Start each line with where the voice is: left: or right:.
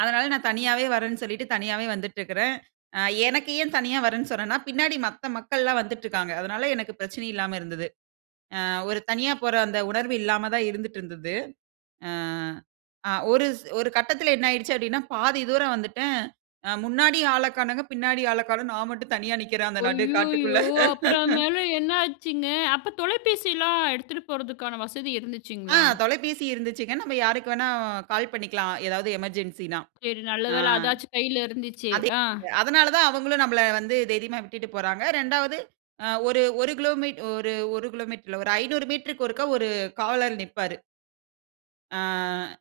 right: அதனால நான் தனியாவே வர்றேன்னு சொல்லிட்டு தனியாவே வந்துட்டுருக்கிறேன். அ எனக்கு ஏன் தனியா வர்றேன்னு சொன்னேன்னா, பின்னாடி மத்த மக்கள்லாம் வந்துட்டுருக்காங்க. அதனால எனக்கு பிரச்சனை இல்லாம இருந்தது. அ ஒரு தனியா போற அந்த உணர்வு இல்லாம தான் இருந்துட்டுருந்தது. அ, அ ஒரு ஒரு கட்டத்தில என்ன ஆயிடுச்சு அப்பிடீன்னா, பாதி தூரம் வந்துட்டேன். அ முன்னாடி ஆள காணங்க, பின்னாடி ஆள காணோம். நான் மட்டும் தனியா நிற்கிறேன் அந்த நடு காட்டுக்குள்ள
left: அய்யயோ! அப்புறம் மேல என்ன ஆச்சுங்க? அப்ப தொலைபேசில்லாம் எடுத்துட்டு போறதுக்கான வசதி
right: ஆ
left: இருந்துச்சுங்களா?
right: தொலைபேசி இருந்துச்சுங்க. நம்ப யாருக்கு வேணா கால் பண்ணிக்கலாம். ஏதாவது எமர்ஜென்சின்னா.
left: சரி,
right: ஆ
left: நல்லவேளை அதாச்சும் கையில இருந்துச்சே!
right: அதே
left: ஆ.
right: அதனால தான் அவுங்களும் நம்பள வந்து தைரியமா விட்டுட்டு போறாங்க. 2 வது அ ஒரு, ஒரு கிலோமீட் ஒரு, ஒரு கிலோமீட்டர் இல்ல, ஒரு 500 மீட்டருக்கு ஒருக்கா ஒரு காவலர் நிற்பாரு. ஆ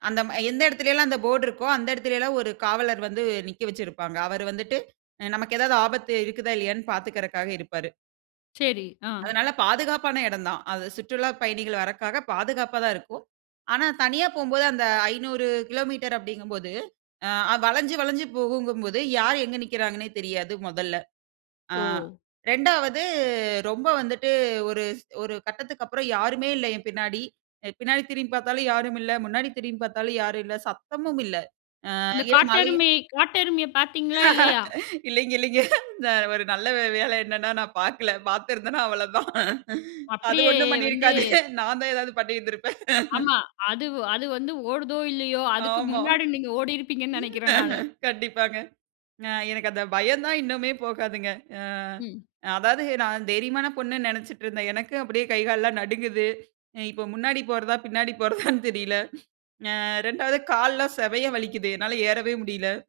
right: அந்த ம எந்த எடத்திலல்லாம் அந்த போர்ட் இருக்கோ, அந்த எடத்திலல்லாம் ஒரு காவலர் வந்து நிக்க வச்சுருப்பாங்க. அவரு வந்துட்டு அ நமக்கு ஏதாவது ஆபத்து இருக்குதா? இல்லயான்னு பார்த்துக்குறக்காக இருப்பாரு.
left: சரி, ஆ.
right: அதனால பாதுகாப்பான இடந்தான். அது சுற்றுலாப் பயணிகள் வரதுக்காக பாதுகாப்பா தான் இருக்கும். ஆனா, தனியா போகும்போது அந்த 500 கிலோமீட்டர் அப்பிடீங்கம்போது, அ வளஞ்சு, வளஞ்சு போகுங்கும்போது யார் எங்க நிற்கிறாங்கன்னே தெரியாது முதல்ல. அ
left: ஓ!
right: 2 வது ரொம்ப வந்துட்டு ஒரு ஒரு கட்டத்துக்கு அப்பறம் யாருமே இல்ல என் பின்னாடி. அ பின்னாடி திரும்பிப் பார்த்தாலும் யாருமில்ல. முன்னாடி திரும்பிப் பார்த்தாலும் யாருல்ல. சத்தமுமில்ல. அ
left: அந்த
right: [unintelligible]
left: காட்டெருமை காட்டெருமைய பார்த்தீங்களா? இல்லயா?
right: இல்லேங்க, இல்லேங்க. இந்த ஒரு நல்ல வேளை என்னன்னா, நான் பாக்கல. பார்த்திருந்தன்னா அவ்வளதான் அது
left: அப்பிடியே
right: 1 ம்
left: வந்து
right: பண்ணியிருக்காது. நான் தான் ஏதாவது பண்ணியிருந்திருப்பேன்.
left: ஆமா. அதுவ் அது வந்து ஓடுதோ! இல்லயோ! அதுக்கு
right: ஆமா
left: முன்னாடி நீங்க ஓடியிருப்பீங்கன்னு நெனைக்கிறேன் நானு.
right: கண்டிப்பாங்க. அ எனக்கு அந்த பயந்தான் இன்னுமே போகாதுங்க. அ
left: ம்.
right: அதாவது நான் தைரியமான பொண்ணுன்னு நெனைச்சிட்டுருந்தேன். எனக்கும் அப்பிடியே கை, கால்லாம் நடுங்குது. இ இப்போ முன்னாடி போறதா! பின்னாடி போறதான்னு தெரியல அ 2 வது கால்லாம் செமையா வலிக்குது. என்னால ஏறவே முடியல.